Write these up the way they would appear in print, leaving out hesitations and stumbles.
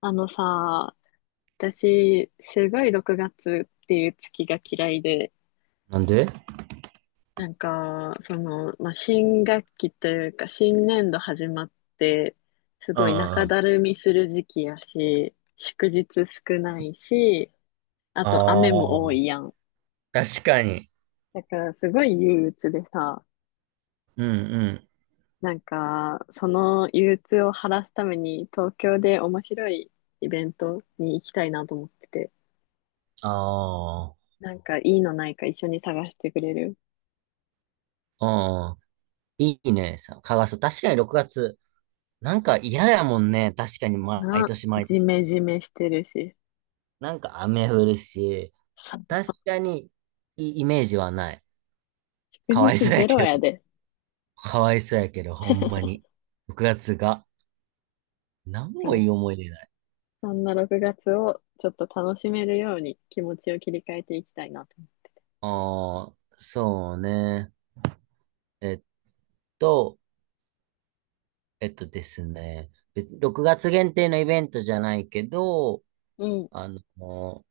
あのさ、私、すごい6月っていう月が嫌いで、なんで？なんか、その、まあ、新学期というか、新年度始まって、すうんごいうんう中ん。だるみする時期やし、祝日少ないし、ああと雨も多あ、いやん。確かに。だからすごい憂鬱でさ、うんうん。なんか、その憂鬱を晴らすために東京で面白いイベントに行きたいなと思ってて、あなんかいいのないか一緒に探してくれる？あ、うん。いいね。さ蚊がそう。確かに6月。なんか嫌やもんね。確かに毎な、年毎ジ年。メジメしてるし。なんか雨降るし。そう確そう。かにいいイメージはない。祝かわい日そうゼやロけど。やで。かわいそうやけど、ほんまに。6月がつが。なんだかもら、いい思い出ない。そんな6月をちょっと楽しめるように気持ちを切り替えていきたいなと。ああ、そうね。えっと、えっとですね、6月限定のイベントじゃないけど、うん。あの、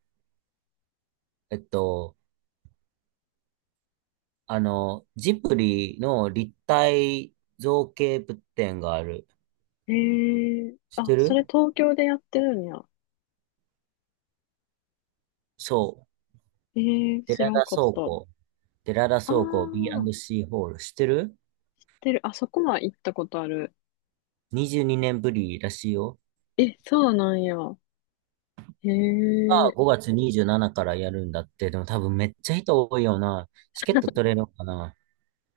えっと、ジブリの立体造形物展がある。へえ、知っあ、てそる？れ東京でやってるんや。そう。へえ、寺知らん田かっ倉た。庫。寺田あ倉庫 あ、B&C ホール。知ってる？ てる、あそこは行ったことある。22 年ぶりらしいよ。え、そうなんや。へがえ、5月27からやるんだって。でも多分めっちゃ人多いよな。チケット取れるのかな？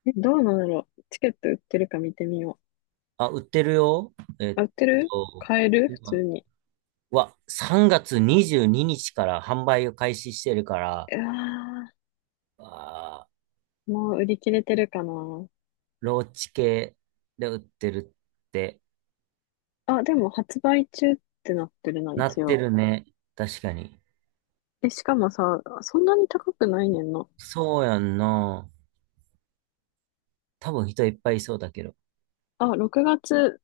え、どうなんだろう。チケット売ってるか見てみよあ、売ってるよ。えう。っあ、売ってる、と、買える普通今に。わ、3月22日から販売を開始してるから、うわあー、ー、もう売り切れてるかな。ローチ系で売ってるってあ、でも発売中ってなってるな、なっ一て応。るね。確かに。え、しかもさ、そんなに高くないねんな。そうやんな。多分人いっぱいいそうだけど。あ、6月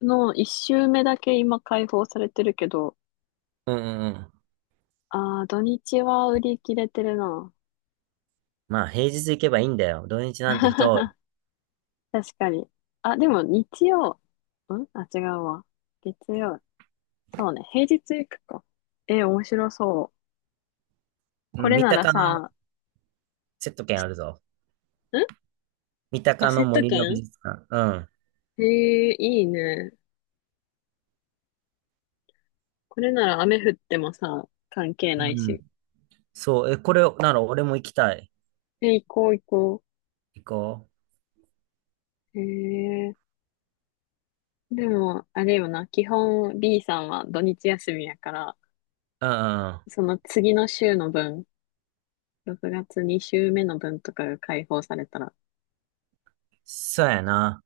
の1週目だけ今開放されてるけど、うんうんうん。あー、土日は売り切れてるな。まあ平日行けばいいんだよ。土日なんて人多い。確かに。あ、でも日曜、んあ、違うわ。月曜。そうね、平日行くか。え、面白そう。うこん。れ三なら鷹のさ、んセット券あるぞ。三あ、鷹セのット森の美券、術館。うん。えー、いいね。これなら雨降ってもさ、関係ないうん。し。そう。え、これなら俺も行きたい。え、行こう行こ行こう。へえー、でも、あれよな、基本 B さんは土日休みやから、う。うんうんうん。その次の週の分、6月2週目の分とかが解放されたら、そうやな。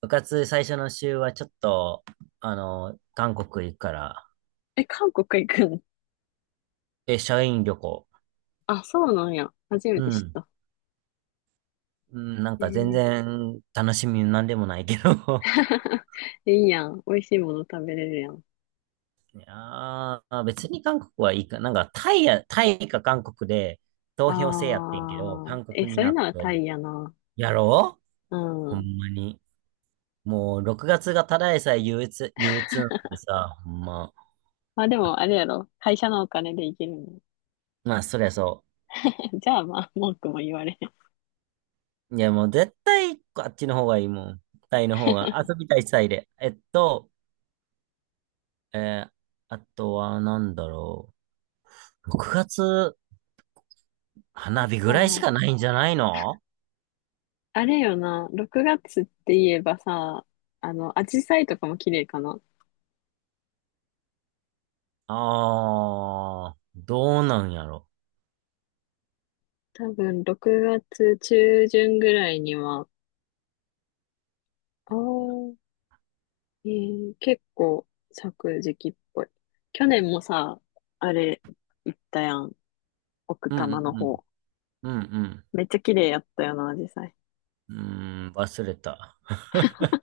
部活最初の週はちょっと、韓国行くから。え、韓国行くん？社員旅行。あ、そうなんや。初めうて知っん。た。うん、なんえか全ー 然楽しみなんでもないけど。いいやん。美味しいもの食べれるやん。いやーまあ別に韓国はいいか。なんかタイか韓国であ投票制やってんけど、ー、韓え、国にそなれっならて、タイやな。やろう、うほんん。まに。もう6月がつがただでさえ憂鬱、憂鬱なんでさ、ほんま。まあでも、あれやろ。会社のお金で行けるの。まあそりゃそ じゃあまあ、文句も言われへん。う。いやもう絶対あっちの方がいいもん。タイの方が遊びたいタイで。えーあとはなんだろう？6月、花火あぐらいしー、かないんじゃないの？あれよな、6月って言えばさ、あの、紫陽花とかも綺麗かな。ああー、どうなんやろ。多分、6月中旬ぐらいには、ああ、結構咲く時期っぽい。去年もさ、あれ、行ったやん。奥うん多う摩のん方。うん。うんめっちゃ綺麗やったよな、紫うん。うーん、忘れた。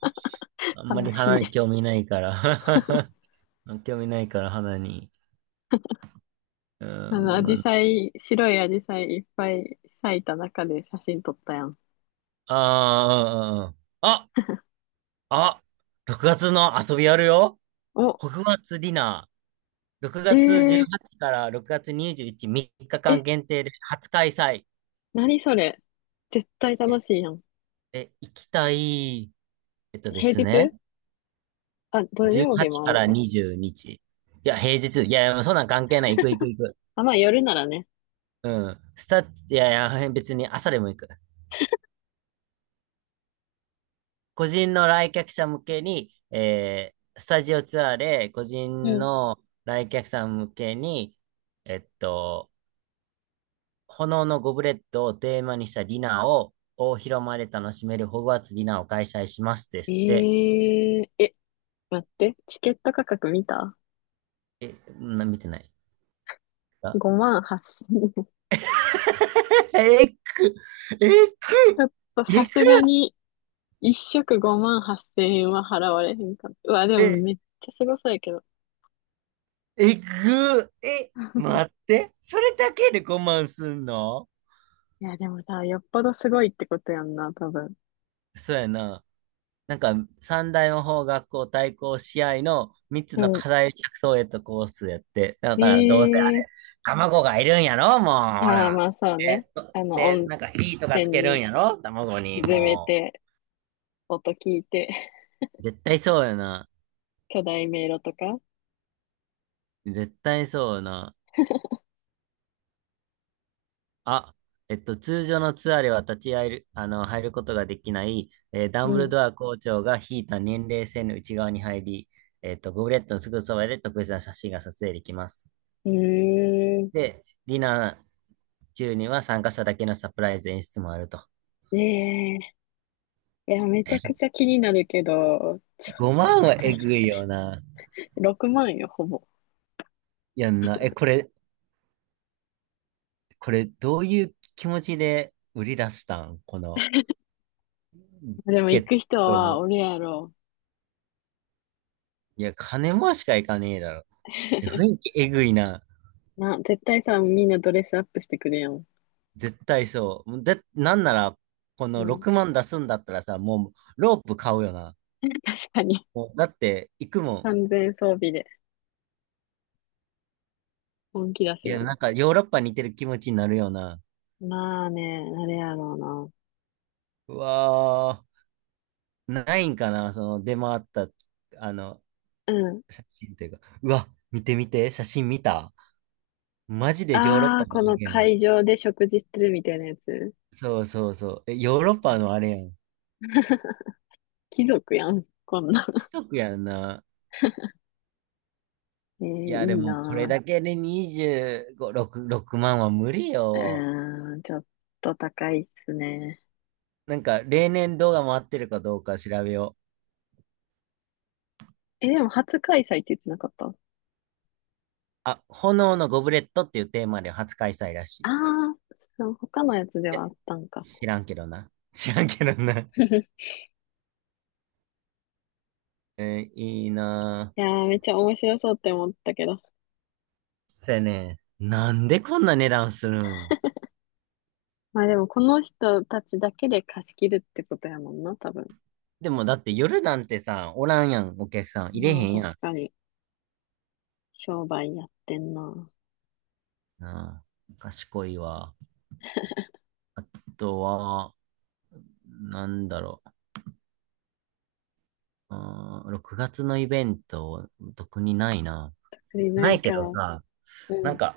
陽あん花。まり悲し花い。に 興味ないから 興味ないから花に。うーあの、ん、紫ま陽花、白い紫陽花いっぱい咲いた中で写真撮ったやん。あ、あーあ、あ、6月の遊びやるよ。お、北月ディナー。6え月ー、18から6月21、3日え、間限定で初開催。何それ。絶対楽しいやん。え、行きたい、えっとで平すね、日、あ、土曜日も18あかるら20日。か。いや、平日。いや、いやそんなん関係ない。行く行く行く。あ、まあ夜ならね。うん。いやいや、別に朝でも行く。個人の来客者向けに、スタジオツアーで、個う人ん。の来客さん向けに、えっと、炎のゴブレットをテーマにしたディナーを大広間で楽しめるホグワーツディナーを開催しますでえすって。え、え、待って、チケット価格見た？ え、見てない。あ 5 万8000円。えっく、えっちく、ょっとえさっく、すがに、一食5万8000円は払われへんかっ、うわ、でもえ、めっちゃすごそうやけど。えぐ、え、待って、それだけでごまんすんの？いや、でもさ、よっぽどすごいってことやんな、多分。そうやな。なんか、三大魔法学校対抗試合の三つうのん。課題着想へとコースやって、だからどうせあえれ、え、卵がいるんやろ、もう、ほああ、ら。まあそうね。あの、で、温なんか火とかつ泉けるんにやろ、卵に、沈めもて、音聞いて、う。絶対そうやな。巨大迷路とか。絶対そうやな。あ、通常のツアーでは立ち会える、入ることができない、ダうンブルん。ドア校長が引いた年齢線の内側に入り、ゴブレットのすぐそばで特別な写真が撮影できます。うーん。で、ディナー中には参加者だけのサプライズ演出もあると。ええ、いや、めちゃくちゃ気になるけど、ちょっと5万は高えいっぐすいね。よな。6万よ、ほぼ。やんな。え、これ、どういう気持ちで売り出したんこのでチもケ行ッく人トはを？俺やろ。いや、金もしかいかねえだろ。雰囲 気えぐいな。な、絶対さ、みんなドレスアップしてくるやん。絶対そう。もうぜ、なんなら、こうのん。6万出すんだったらさ、もうロープ買うよな。確かに。もうだって、行くもん。完全装備で本気出すいよや、なな。んかヨーロッパに似てる気持ちになるよな。まあね、あれやろうわー、ないんかな、その出回った、あの、うな。うん。写真というか。うわ、見て見て、写真見た。マジでヨーロッあパあ、のこあのれやん。会場で食事してるみたいなやつ。そうそうそう。え、ヨーロッ確かパに。のあれやん。貴族やん、こんな。貴族やんな。えー、いや、いでいもこれなだけで25、6、6万は無理ぁ。うよ。ーん、ちょっと高いっすね。なんか、例年動画回ってるかどうか調べよう。え、でも初開催って言ってなかった？あ、炎のゴブレットっていうテーマで初開催らしい。あいあ、そう、他のやつでや、はあったんか。知らんけどな。知らんけどな。いいないやー、めっちゃ面白そうって思ったけど。ぁ。そやね、なんでこんな値段するん？まあでも、この人たちだけで貸し切るってことやもんな、多分。でもだって夜なんてさ、おらんやん、お客さん。入れへまあんやん。確かに、商売やってんな。なあ、賢いわ。あとは、なんだろう？うーん、6月のイベント、特にないな。売れなないいけか。どうさ、なんん。か、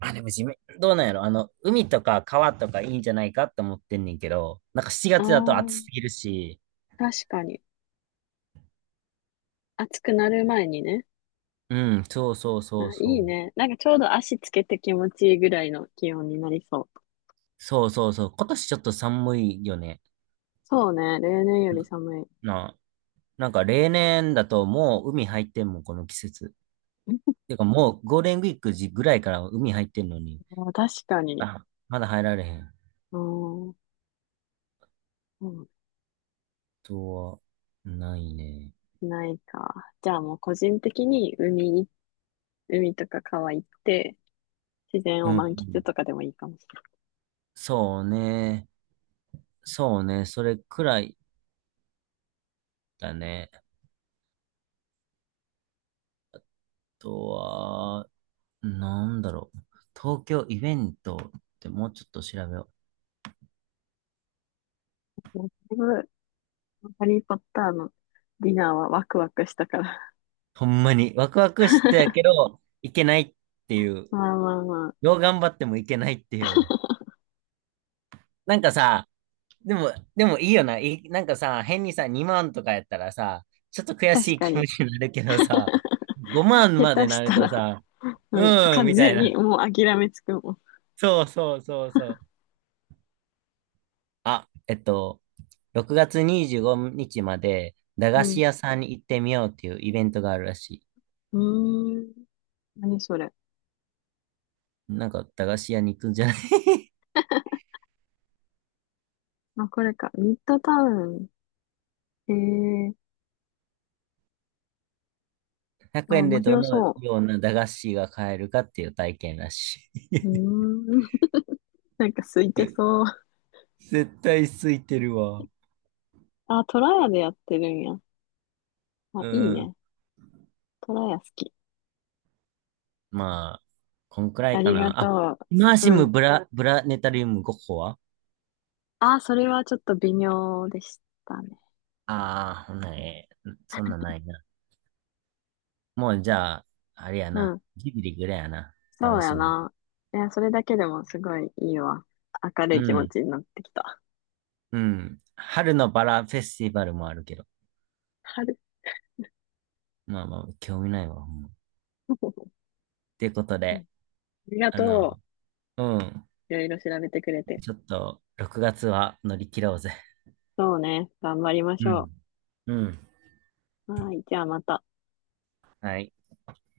あ、でも地面どうなんやろ、海とか川とかいいんじゃないかって思ってんねんけど、なんか7ああ、月だと暑すぎるし、確かに。暑くなる前にね。うん、そうそうあ、そういいそう。ね。なんかちょうど足つけて気持ちいいぐらいの気温になりそう。そうそうそう。今年ちょっと寒いよね。そうね、例年より寒い。な、なんか例年だともう海入ってんもん、この季節。てかもうゴールデンウィーク時ぐらいから海入ってんのに、あー、確かに。あ、まだ入られへん。あー、うん、とは、ないね。ないか。じゃあもう個人的に海い、海とか川行って、自然うをん。満喫とかでもいいかもしそうね。そうね。それくらいだね。あとは、なんだろう？東京イベントってもうちょっと調べよう。れない。だいぶハリー・ポッターのディナーはワクワクしたから。ほんまに、ワクワクしてやけ ど、いけないっていう。まあまあまあ。どう頑張ってもいけないっていう。なんかさ、でもいいよな。なんかさ、変にさ、2万とかやったらさ、ちょっと悔確しいか気持に。ちになるけどさ、5万下まで手しなるたとら、さ、ううん、ーん、完みたい全にな。もう諦めつくもん。そうそうそうそう。あ、6月25日まで、駄う菓子ん。屋さんに行ってみようっていうイベントがあるらしい。うーん。何それ。なんか駄菓子屋に行くんじゃない？ まあ、これか。ミッドタウン。ええー、 100 あ、円面でど白のそような駄菓子が買えるかっていう体験らしう。うい。ーん。なんか空いて そう。絶対空いてるわ。あ、トラヤでやってるんや。あ、いいうん。ね。トラヤ好き。まあ、こんくらあいかりがな。あ、とマーう。シうムん。ブラ、ブラネタリウム5個は、あ、それはちょっと微妙でしたね。ああー、ほんならええ、そんなんないな。もうじゃあ、あれやうな。ん。ジブリぐらいやな。そ楽うやしみ。な。いや、それだけでもすごいいいわ。明るうい気持ん。ちになってきた。うん。春のバラフェスティバルもあるけど。春。まあまあ、興味ないわ。ほんまっ てことうん、あで、りがあの、とうん。う。いろいろ調べてくれて。ちょっと、6月は乗り切ろうぜ。そうね。頑張りましうょん。うん。う。はい。じゃあまた。はい。